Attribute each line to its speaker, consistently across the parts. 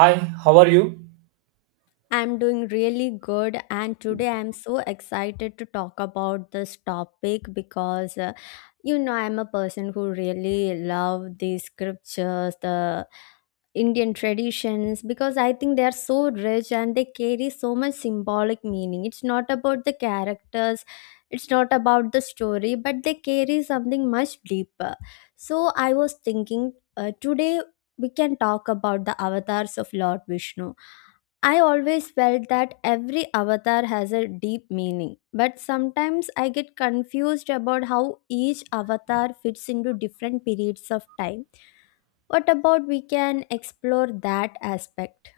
Speaker 1: Hi, how are you?
Speaker 2: I'm doing really good, and today I'm so excited to talk about this topic because you know I'm a person who really love these scriptures, the Indian traditions because I think they are so rich and they carry so much symbolic meaning. It's not about the characters, it's not about the story, but they carry something much deeper. So I was thinking today we can talk about the avatars of Lord Vishnu. I always felt that every avatar has a deep meaning, but sometimes I get confused about how each avatar fits into different periods of time. What about we can explore that aspect?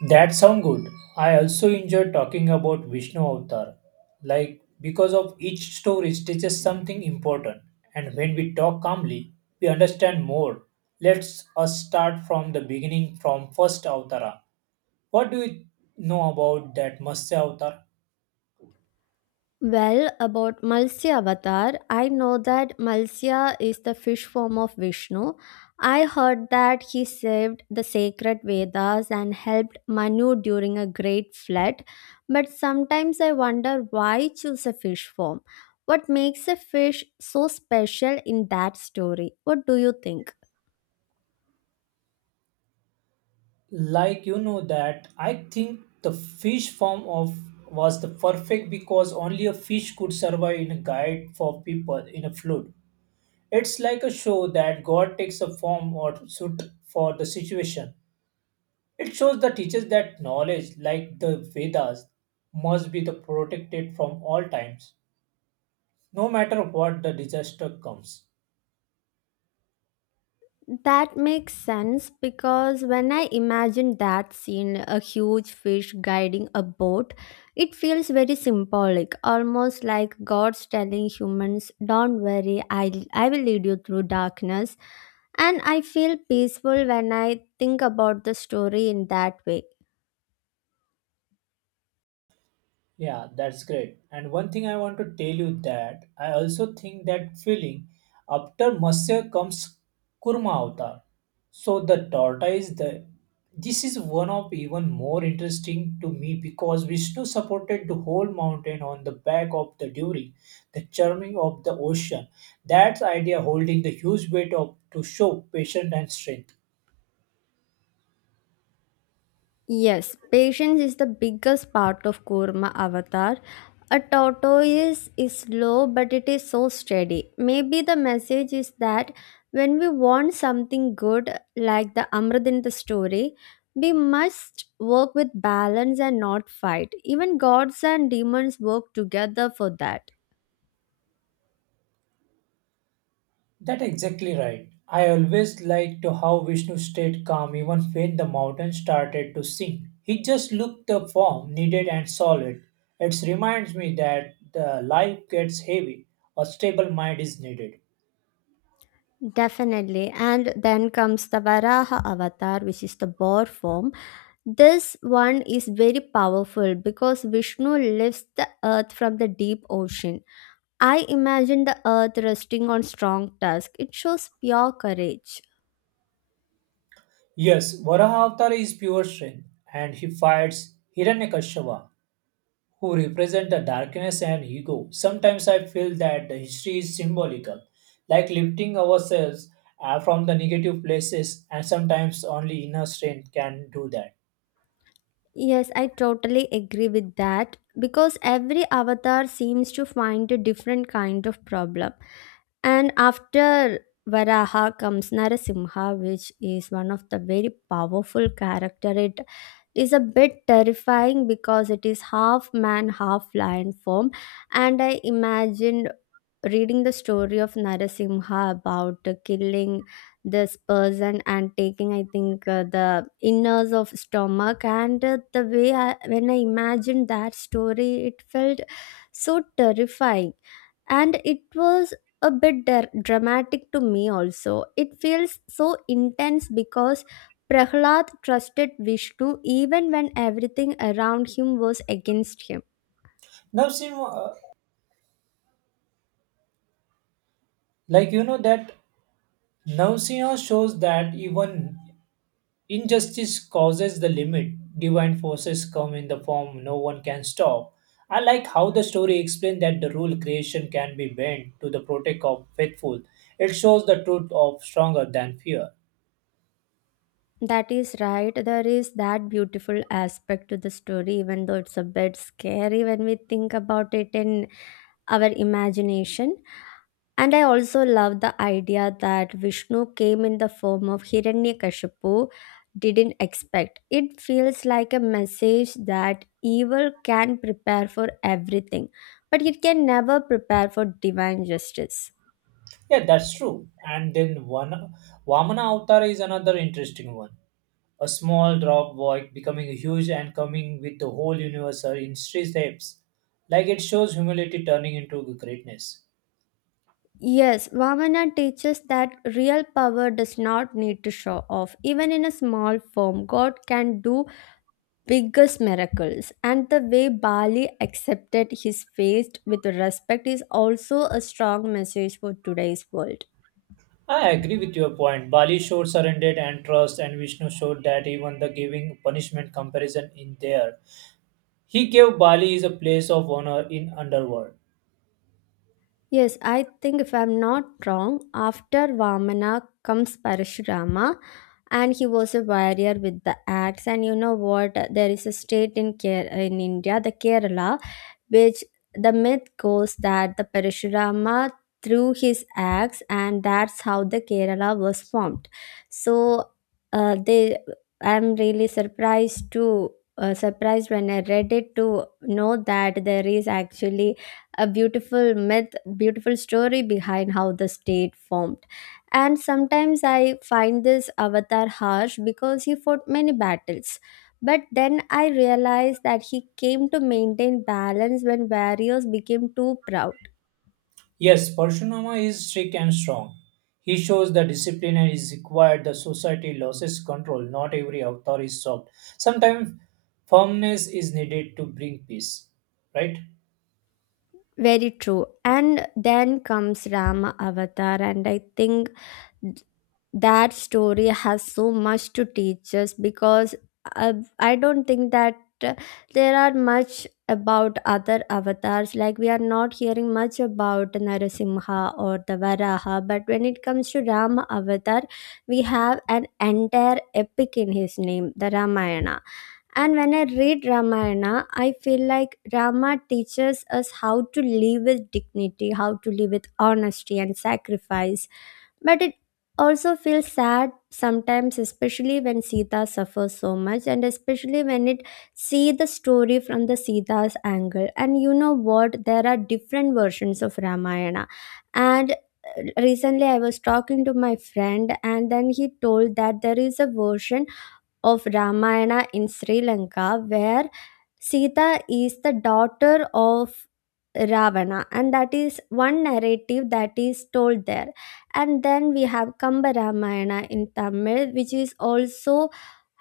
Speaker 1: That sound good. I also enjoy talking about Vishnu Avatar. Like because of each story teaches something important, and when we talk calmly, we understand more. Let's us start from the beginning from first Avatara. What do you know about that Matsya Avatar?
Speaker 2: Well, about Malsya Avatar, I know that Malsya is the fish form of Vishnu. I heard that he saved the sacred Vedas and helped Manu during a great flood, but sometimes I wonder why choose a fish form. What makes a fish so special in that story? What do you think?
Speaker 1: Like you know that I think the fish form of was the perfect because only a fish could survive in a guide for people in a flood. It's like a show that God takes a form or suit for the situation. It shows the teachers that knowledge, like the Vedas, must be the protected from all times, no matter what the disaster comes.
Speaker 2: That makes sense because when I imagine that scene, a huge fish guiding a boat, it feels very symbolic, almost like God's telling humans, don't worry, I will lead you through darkness. And I feel peaceful when I think about the story in that way.
Speaker 1: Yeah, that's great. And one thing I want to tell you that I also think that feeling after Masya comes Kurma Avatar. So the tortoise, the this is one of even more interesting to me because Vishnu supported the whole mountain on the back of the during the churning of the ocean. That's idea holding the huge weight of to show patience and strength.
Speaker 2: Yes, patience is the biggest part of Kurma Avatar. A tortoise is slow, but it is so steady. Maybe the message is that when we want something good, like the Amrit in the story, we must work with balance and not fight. Even gods and demons work together for that.
Speaker 1: That exactly right. I always liked to how Vishnu stayed calm even when the mountain started to sing. He just looked the form needed and solid. It reminds me that the life gets heavy, a stable mind is needed.
Speaker 2: Definitely. And then comes the Varaha avatar, which is the boar form. This one is very powerful because Vishnu lifts the earth from the deep ocean. I imagine the earth resting on strong tusk. It shows pure courage.
Speaker 1: Yes, Varaha Avatar is pure strength, and he fights Hiranyakashipu who represent the darkness and ego. Sometimes I feel that the history is symbolical, like lifting ourselves from the negative places, and sometimes only inner strength can do that.
Speaker 2: Yes, I totally agree with that because every avatar seems to find a different kind of problem. And after Varaha comes Narasimha, which is one of the very powerful character. It is a bit terrifying because it is half man, half lion form. And I imagined reading the story of Narasimha about the killing this person and taking I think the inners of stomach and the way when I imagined that story it felt so terrifying, and it was a bit dramatic to me. Also it feels so intense because prahlad trusted vishnu even when everything around him was against him.
Speaker 1: Navsimha, like you know that Navsimha shows that even injustice causes the limit. Divine forces come in the form no one can stop. I like how the story explained that the rule creation can be bent to the protect of faithful. It shows the truth of stronger than fear.
Speaker 2: That is right. There is that beautiful aspect to the story, even though it's a bit scary when we think about it in our imagination. And I also love the idea that Vishnu came in the form of Hiranyakashipu didn't expect. It feels like a message that evil can prepare for everything, but it can never prepare for divine justice.
Speaker 1: Yeah, that's true. And then one Vamana Avatar is another interesting one. A small drop void becoming huge and coming with the whole universe in three steps. Like it shows humility turning into greatness.
Speaker 2: Yes, Vamana teaches that real power does not need to show off. Even in a small form, God can do biggest miracles, and the way bali accepted his fate with respect is also a strong message for today's world.
Speaker 1: I agree with your point. Bali showed surrendered and trust, and Vishnu showed that even the giving punishment comparison in there. He gave Bali is a place of honor in underworld.
Speaker 2: Yes, I think, if I'm not wrong, after vamana comes parashurama, and he was a warrior with the axe. And you know what, there is a state in in india, the kerala, which the myth goes that the Parashurama threw his axe and that's how the Kerala was formed. So they I'm really surprised when I read it to know that there is actually a beautiful myth, beautiful story behind how the state formed. And sometimes I find this avatar harsh because he fought many battles, but then I realized that he came to maintain balance when barriers became too proud.
Speaker 1: Yes, Parshurama is strict and strong. He shows the discipline and is required. The society loses control. Not every avatar is soft. Sometimes firmness is needed to bring peace, right?
Speaker 2: Very true. And then comes Rama Avatar, and I think that story has so much to teach us because I don't think that uh, there are much about other avatars. Like we are not hearing much about Narasimha or the Varaha, but when it comes to Rama avatar, we have an entire epic in his name, the Ramayana. And when I read Ramayana, I feel like Rama teaches us how to live with dignity, how to live with honesty and sacrifice, but it also feels sad sometimes, especially when Sita suffers so much, and especially when it see the story from the Sita's angle. And you know what? There are different versions of Ramayana, and recently I was talking to my friend, and then he told that there is a version of Ramayana in Sri Lanka, where Sita is the daughter of Ravana, and that is one narrative that is told there. And then we have Kamba Ramayana in Tamil, which is also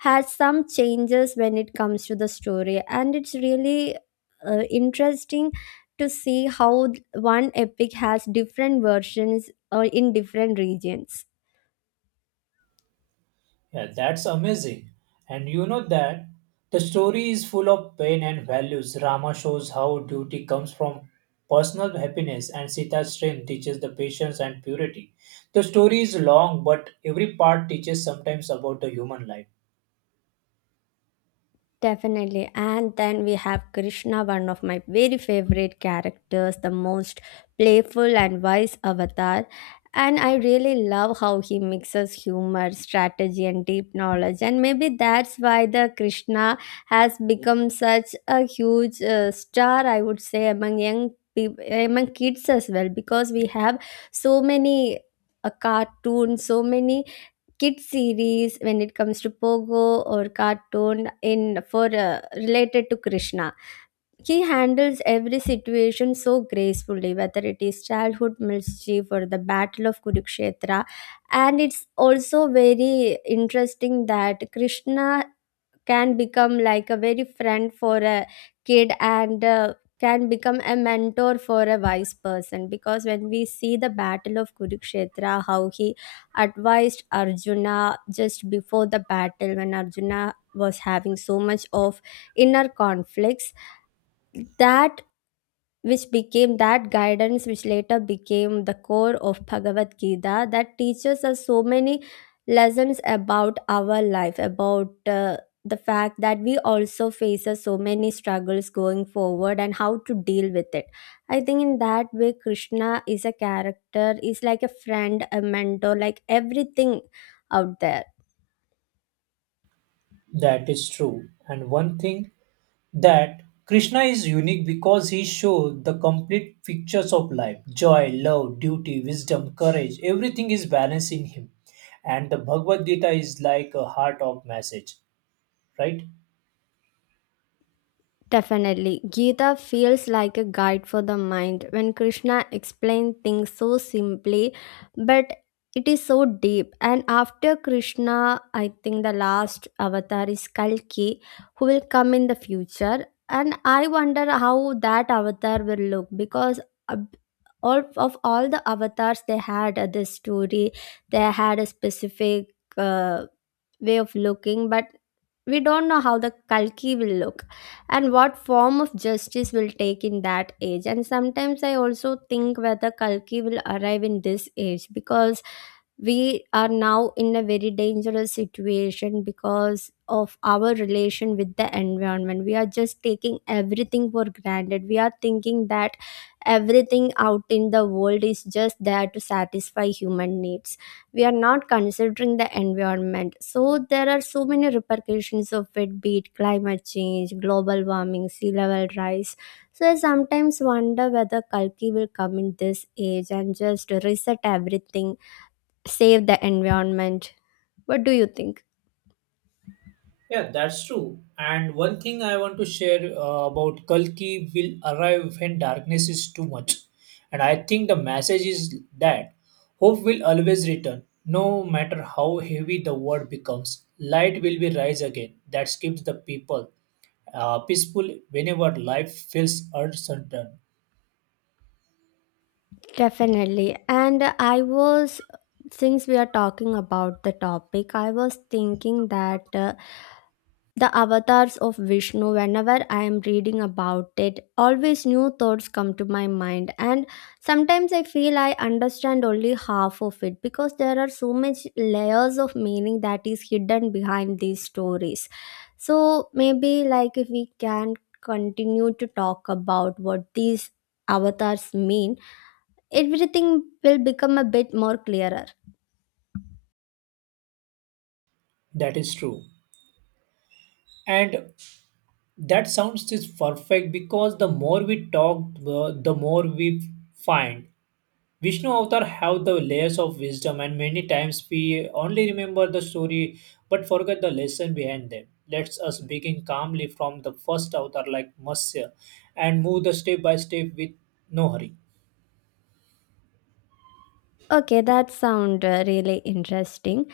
Speaker 2: has some changes when it comes to the story, and it's really interesting to see how one epic has different versions in different regions.
Speaker 1: Yeah, that's amazing. And you know that the story is full of pain and values. Rama shows how duty comes from personal happiness, and Sita's strength teaches the patience and purity. The story is long, but every part teaches sometimes about the human life.
Speaker 2: Definitely. And then we have Krishna, one of my very favorite characters, the most playful and wise avatar. And I really love how he mixes humor, strategy, and deep knowledge. And maybe that's why the Krishna has become such a huge star, I would say, among young people, among kids as well, because we have so many cartoons, so many kids series when it comes to pogo or cartoon in for related to krishna. He handles every situation so gracefully, whether it is childhood mischief or the battle of kurukshetra. And it's also very interesting that krishna can become like a very friend for a kid, and can become a mentor for a wise person, because when we see the battle of kurukshetra, how he advised arjuna just before the battle, when arjuna was having so much of inner conflicts, that which became that guidance which later became the core of Bhagavad Gita that teaches us so many lessons about our life, about the fact that we also faces so many struggles going forward and how to deal with it. I think in that way, Krishna is a character, is like a friend, a mentor, like everything out there.
Speaker 1: That is true. And one thing that Krishna is unique because he showed the complete pictures of life joy, love, duty, wisdom, courage. Everything is balanced in him. And the Bhagavad Gita is like a heart of message, right?
Speaker 2: Definitely. Gita feels like a guide for the mind when Krishna explains things so simply, but it is so deep. And after Krishna, I think the last avatar is Kalki, who will come in the future. And I wonder how that avatar will look because ab- all of all the avatars they had at this story, they had a specific way of looking, but we don't know how the Kalki will look and what form of justice will take in that age. And sometimes I also think whether kalki will arrive in this age, because we are now in a very dangerous situation because of our relation with the environment. We are just taking everything for granted. We are thinking that everything out in the world is just there to satisfy human needs. We are not considering the environment, so there are so many repercussions of it, be it climate change, global warming, sea level rise. So I sometimes wonder whether kalki will come in this age and just reset everything, save the environment. What do you think?
Speaker 1: Yeah, that's true. And one thing I want to share about Kalki will arrive when darkness is too much. And I think the message is that hope will always return, no matter how heavy the world becomes. Light will be rise again. That keeps the people peaceful whenever life feels uncertain.
Speaker 2: Definitely. And I was, since we are talking about the topic, I was thinking that the avatars of Vishnu, whenever I am reading about it, always new thoughts come to my mind, and sometimes I feel I understand only half of it because there are so much layers of meaning that is hidden behind these stories. So, maybe like if we can continue to talk about what these avatars mean, everything will become a bit more clearer.
Speaker 1: That is true. And that sounds is perfect because the more we talk, the more we find Vishnu Avatar have the layers of wisdom, and many times we only remember the story but forget the lesson behind them. Let us begin calmly from the first avatar, like Matsya, and move the step by step with no hurry.
Speaker 2: Okay, that sound really interesting.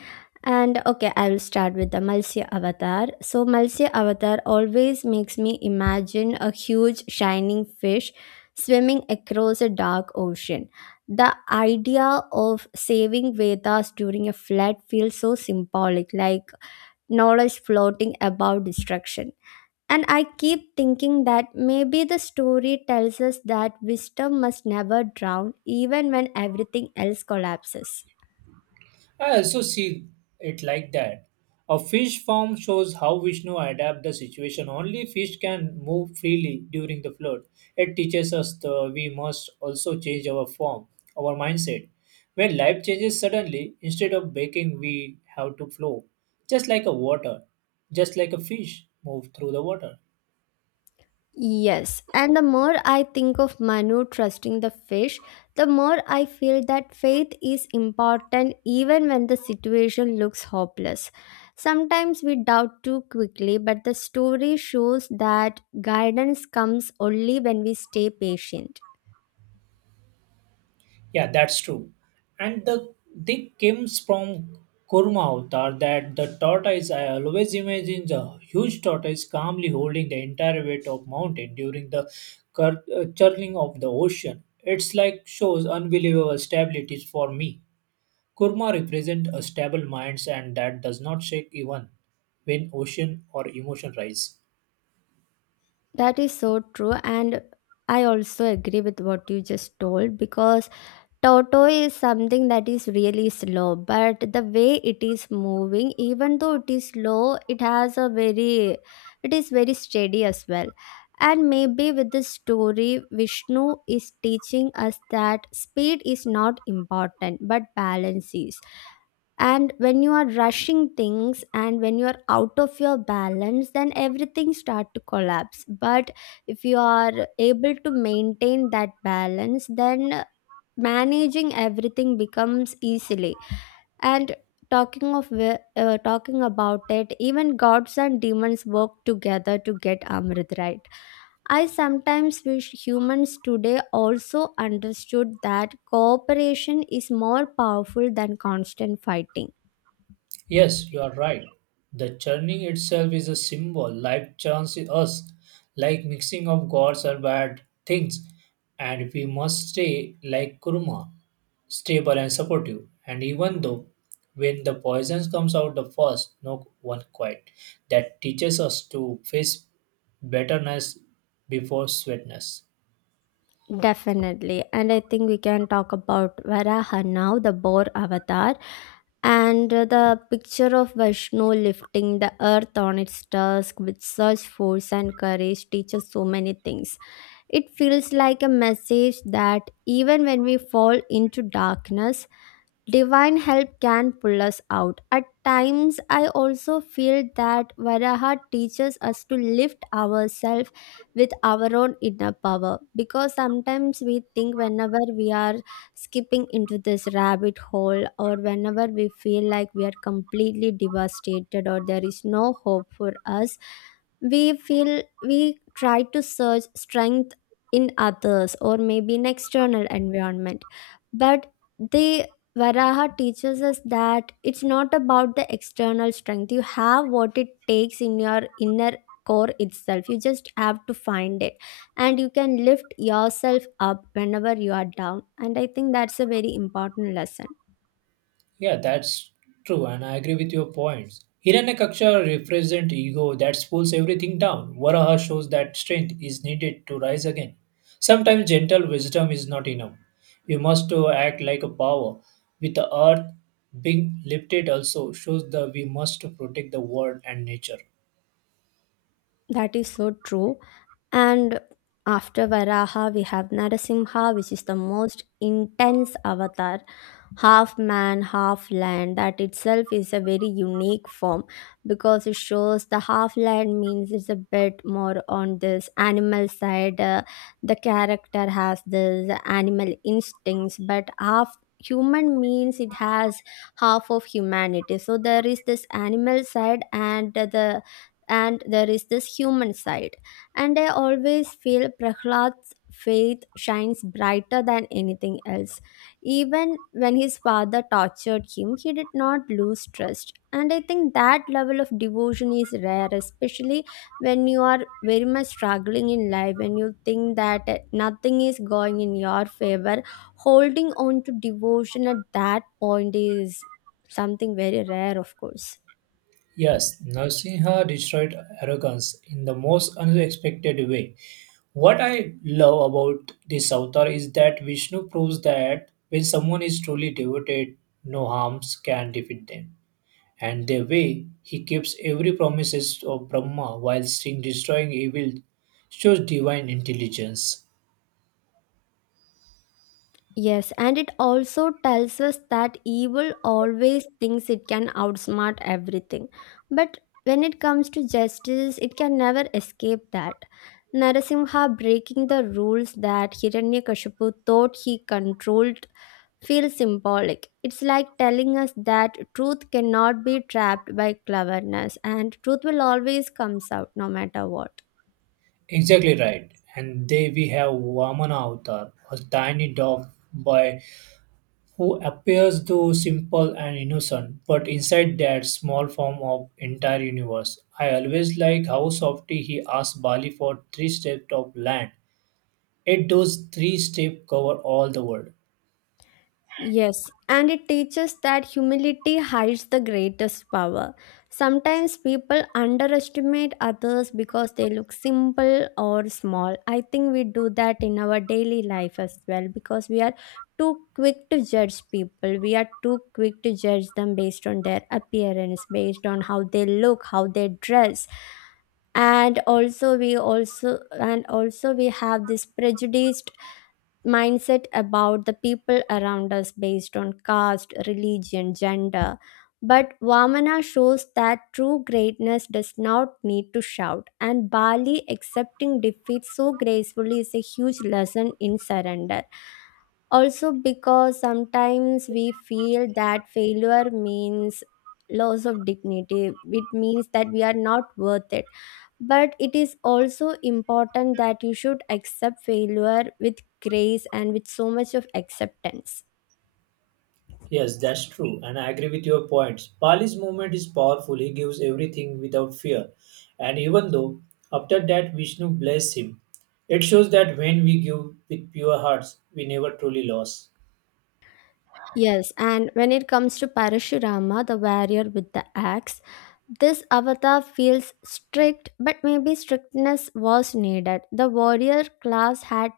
Speaker 2: And okay, I will start with the Malsya avatar. So Malsya avatar always makes me imagine a huge shining fish swimming across a dark ocean. The idea of saving Vedas during a flood feels so symbolic, like knowledge floating above destruction. And I keep thinking that maybe the story tells us that wisdom must never drown, even when everything else collapses.
Speaker 1: I also see it like that. A fish form shows how Vishnu adapted the situation. Only fish can move freely during the flood. It teaches us that we must also change our form, our mindset. When life changes suddenly, instead of baking, we have to flow, just like a water, just like a fish move through the water.
Speaker 2: Yes, and the more I think of Manu trusting the fish, the more I feel that faith is important even when the situation looks hopeless. Sometimes we doubt too quickly, but the story shows that guidance comes only when we stay patient.
Speaker 1: Yeah, that's true. And the they comes from Kurma avatar that the tortoise I always imagine the huge tortoise calmly holding the entire weight of mountain during the churning of the ocean. It's like shows unbelievable stability for me. Kurma represent a stable minds and that does not shake even when ocean or emotion rise.
Speaker 2: That is so true. And I also agree with what you just told, because Toto is something that is really slow, but the way it is moving, even though it is slow, it has a very, it is very steady as well. And maybe with this story, Vishnu is teaching us that speed is not important, but balance is. And when you are rushing things and when you are out of your balance, then everything start to collapse. But if you are able to maintain that balance, then managing everything becomes easily. And talking about it, even gods and demons work together to get amrit, right? I sometimes wish humans today also understood that cooperation is more powerful than constant fighting.
Speaker 1: Yes, you are right. The churning itself is a symbol. Life churns us, like mixing of gods or bad things, and we must stay like kurma, stable and supportive. And even though when the poison comes out the first, no one quite. That teaches us to face betterness before sweetness.
Speaker 2: Definitely. And I think we can talk about Varaha now, the boar avatar. And the picture of Vishnu lifting the earth on its tusk with such force and courage teaches so many things. It feels like a message that even when we fall into darkness, divine help can pull us out. At times, I also feel that Varaha teaches us to lift ourselves with our own inner power, because sometimes we think whenever we are skipping into this rabbit hole, or whenever we feel like we are completely devastated or there is no hope for us, we feel we try to search strength in others or maybe in external environment. But the Varaha teaches us that it's not about the external strength. You have what it takes in your inner core itself. You just have to find it. And you can lift yourself up whenever you are down. And I think that's a very important lesson.
Speaker 1: Yeah, that's true, and I agree with your points. Hiranyakaksha represents ego that pulls everything down. Varaha shows that strength is needed to rise again. Sometimes gentle wisdom is not enough. We must act like a power. With the earth being lifted also shows that we must protect the world and nature.
Speaker 2: That is so true. And after Varaha, we have Narasimha, which is the most intense avatar. Half man, half land. That itself is a very unique form, because it shows the half land means it's a bit more on this animal side. The character has this animal instincts, but half human means it has half of humanity. So there is this animal side and there is this human side. And I always feel Prahlad's faith shines brighter than anything else. Even when his father tortured him, he did not lose trust. And I think that level of devotion is rare, especially when you are very much struggling in life, when you think that nothing is going in your favor. Holding on to devotion at that point is something very rare, of course.
Speaker 1: Yes, Narsinha destroyed arrogance in the most unexpected way. What I love about this avatar is that Vishnu proves that when someone is truly devoted, no harms can defeat them. And the way, he keeps every promises of Brahma while still destroying evil, shows divine intelligence.
Speaker 2: Yes, and it also tells us that evil always thinks it can outsmart everything. But when it comes to justice, it can never escape that. Narasimha breaking the rules that Hiranyakashipu thought he controlled feels symbolic. It's like telling us that truth cannot be trapped by cleverness, and truth will always comes out no matter what.
Speaker 1: Exactly right. And there we have Vamana avatar, a tiny dog boy who appears though simple and innocent, but inside that small form of entire universe. I always like how softly he asks Bali for three steps of land. Yet those three steps cover all the world.
Speaker 2: Yes, and it teaches that humility hides the greatest power. Sometimes people underestimate others because they look simple or small. I think we do that in our daily life as well, because we are too quick to judge people. We are too quick to judge them based on their appearance, based on how they look, how they dress. And also we have this prejudiced mindset about the people around us based on caste, religion, gender. But Vamana shows that true greatness does not need to shout, and Bali accepting defeat so gracefully is a huge lesson in surrender. Also, because sometimes we feel that failure means loss of dignity, it means that we are not worth it. But it is also important that you should accept failure with grace and with so much of acceptance.
Speaker 1: Yes, that's true, and I agree with your points. Bali's movement is powerful, he gives everything without fear. And even though after that Vishnu bless him, it shows that when we give with pure hearts, we never truly lose.
Speaker 2: Yes, and when it comes to Parashurama, the warrior with the axe, this avatar feels strict, but maybe strictness was needed. The warrior class had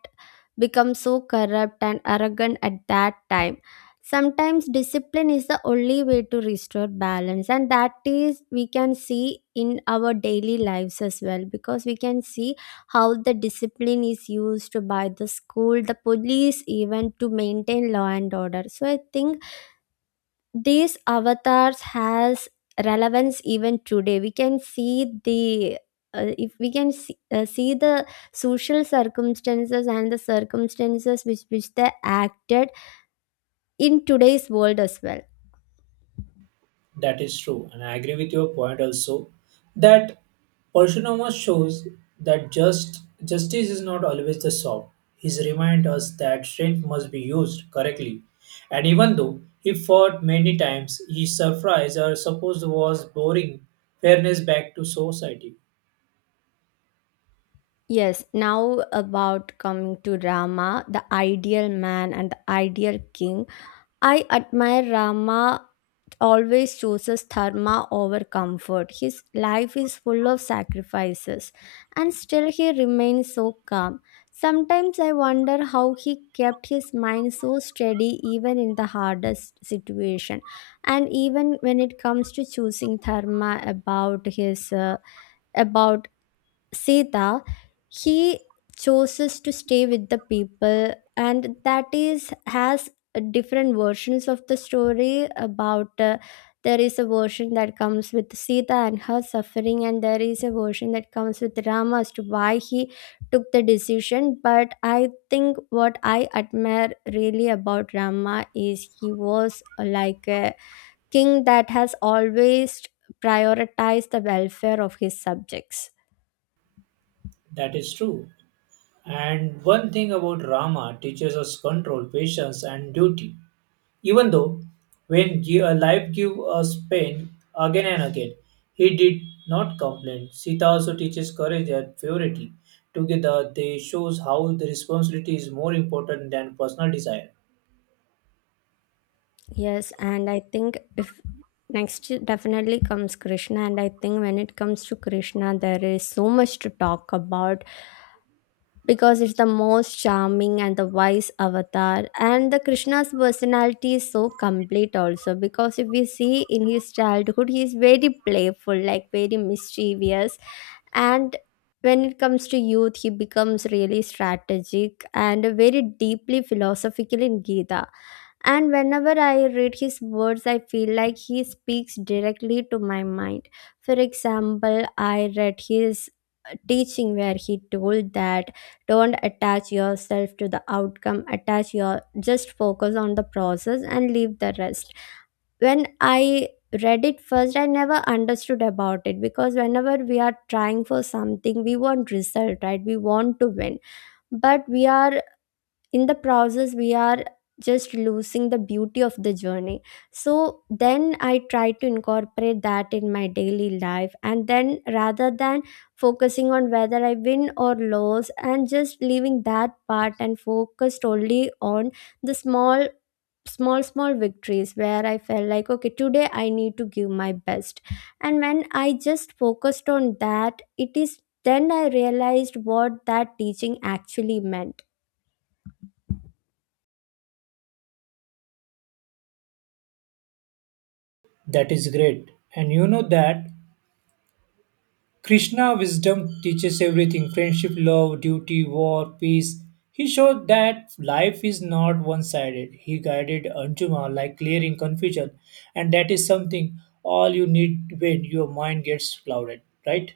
Speaker 2: become so corrupt and arrogant at that time. Sometimes discipline is the only way to restore balance, and that is we can see in our daily lives as well, because we can see how the discipline is used by the school, the police, even to maintain law and order. So I think these avatars has relevance even today. We can see the if we can see, see the social circumstances and the circumstances which they acted in today's world as well.
Speaker 1: That is true, and I agree with your point also that Parshurama shows that just justice is not always the soft. He reminds us that strength must be used correctly, and even though he fought many times, his surprise or suppose was boring fairness back to society.
Speaker 2: Yes, now about coming to Rama, the ideal man and the ideal king. I admire Rama always chooses dharma over comfort. His life is full of sacrifices, and still he remains so calm. Sometimes I wonder how he kept his mind so steady even in the hardest situation, and even when it comes to choosing dharma about his about Sita, he chooses to stay with the people, and that is has different versions of the story about. There is a version that comes with Sita and her suffering, and there is a version that comes with Rama as to why he took the decision. But I think what I admire really about Rama is he was like a king that has always prioritized the welfare of his subjects.
Speaker 1: That is true. And one thing about Rama teaches us control, patience, and duty. Even though when life gave us pain again and again, he did not complain. Sita also teaches courage and purity. Together, they shows how the responsibility is more important than personal desire.
Speaker 2: Yes, and I think if next definitely comes Krishna. And I think when it comes to Krishna, there is so much to talk about, because it's the most charming and the wise avatar, and the Krishna's personality is so complete also, because if we see in his childhood, he is very playful, like very mischievous, and when it comes to youth, he becomes really strategic and very deeply philosophical in Gita, and whenever I read his words, I feel like he speaks directly to my mind. For example, I read his teaching where he told that don't attach yourself to the outcome, attach your just focus on the process and leave the rest. When I read it first, I never understood about it, because whenever we are trying for something, we want result, right? We want to win, but we are in the process we are just losing the beauty of the journey. So then I try to incorporate that in my daily life, and then rather than focusing on whether I win or lose and just leaving that part and focused only on the small victories where I felt like, okay, today I need to give my best. And when I just focused on that, it is then I realized what that teaching actually meant.
Speaker 1: That is great. And you know that Krishna wisdom teaches everything friendship, love, duty, war, peace. He showed that life is not one sided. He guided Arjuna like clearing confusion, and that is something all you need when your mind gets clouded, right?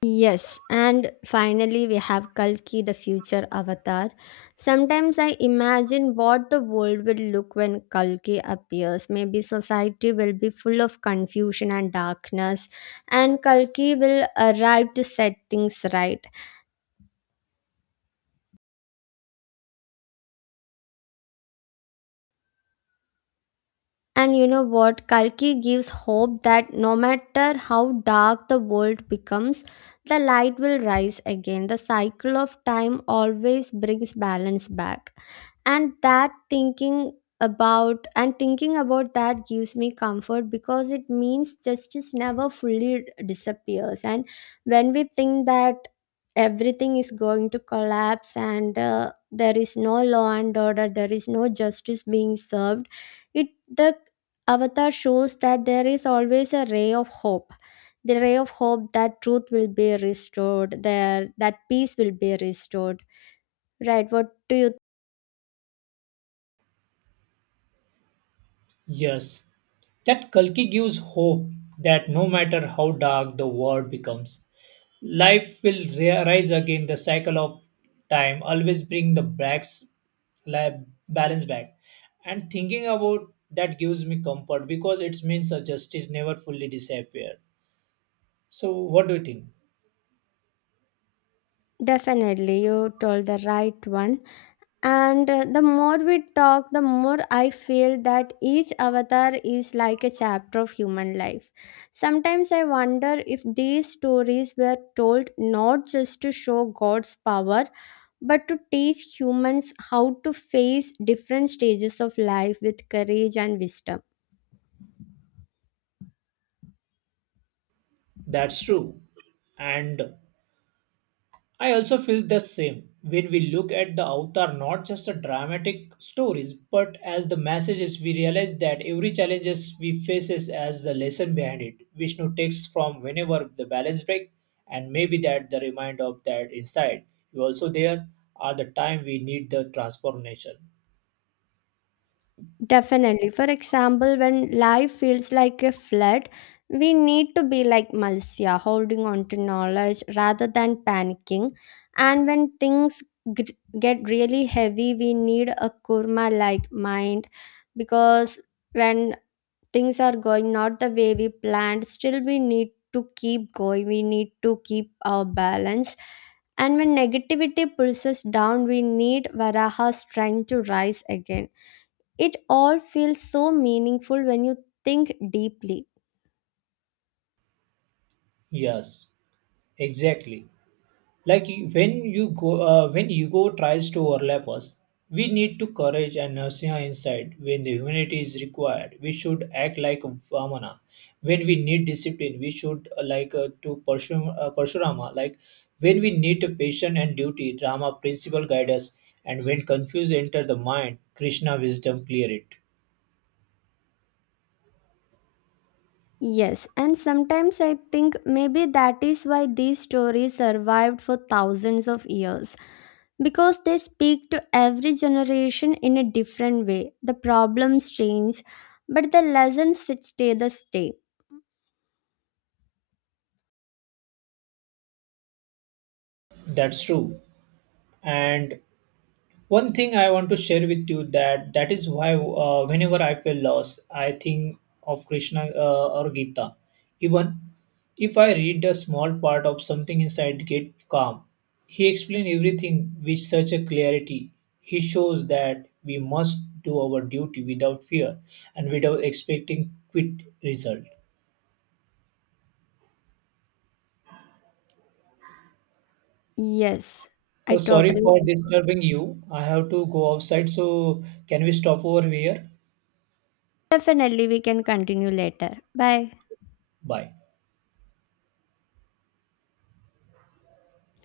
Speaker 2: Yes, and finally we have Kalki, the future avatar. Sometimes I imagine what the world will look when Kalki appears. Maybe society will be full of confusion and darkness, and Kalki will arrive to set things right. And you know what? Kalki gives hope that no matter how dark the world becomes, the light will rise again. The cycle of time always brings balance back. And that thinking about and thinking about that gives me comfort, because it means justice never fully disappears. And when we think that everything is going to collapse and there is no law and order, there is no justice being served, it the Avatar shows that there is always a ray of hope. The ray of hope that truth will be restored, there that peace will be restored. Right, what do you
Speaker 1: Yes. That Kalki gives hope that no matter how dark the world becomes, life will rise again. The cycle of time always bring the backs li- balance back. And thinking about that gives me comfort because it means a justice never fully disappear. So what do you think?
Speaker 2: definitely you told the right one. And the more we talk, the more I feel that each avatar is like a chapter of human life. Sometimes I wonder if these stories were told not just to show God's power, but to teach humans how to face different stages of life with courage and wisdom.
Speaker 1: That's true. And I also feel the same when we look at the Avatar not just a dramatic stories but as the messages we realize that every challenges we faces as the lesson behind it. Vishnu takes from whenever the balance break, and maybe that the reminder of that inside you also there are the time we need the transformation.
Speaker 2: Definitely. For example, when life feels like a flood, we need to be like Malsya, holding on to knowledge rather than panicking. And when things gr- get really heavy, we need a kurma like mind, because when things are going not the way we planned, still we need to keep going, we need to keep our balance. And when negativity pulls us down, we need Varaha's strength to rise again. It all feels so meaningful when you think deeply.
Speaker 1: Yes, exactly. When you go when ego tries to overlap us, we need to courage and narsiha inside. When the humanity is required, we should act like vamana. When we need discipline, we should like to parshurama. Like when we need patience and duty, rama principle guide us. And when confused enter the mind, krishna wisdom clear it.
Speaker 2: Yes, and sometimes I think maybe that is why these stories survived for thousands of years, because they speak to every generation in a different way. The problems change, but the lessons stay the stay.
Speaker 1: That's true. And one thing I want to share with you that that is why whenever I feel lost, I think of krishna or gita. Even if I read a small part of something inside get calm. He explained everything with such a clarity. He shows that we must do our duty without fear and without expecting quick result.
Speaker 2: Yes, I
Speaker 1: So sorry for
Speaker 2: totally.
Speaker 1: disturbing you. I have to go outside, so can we stop over here?
Speaker 2: Definitely, we can continue later. Bye.
Speaker 1: Bye.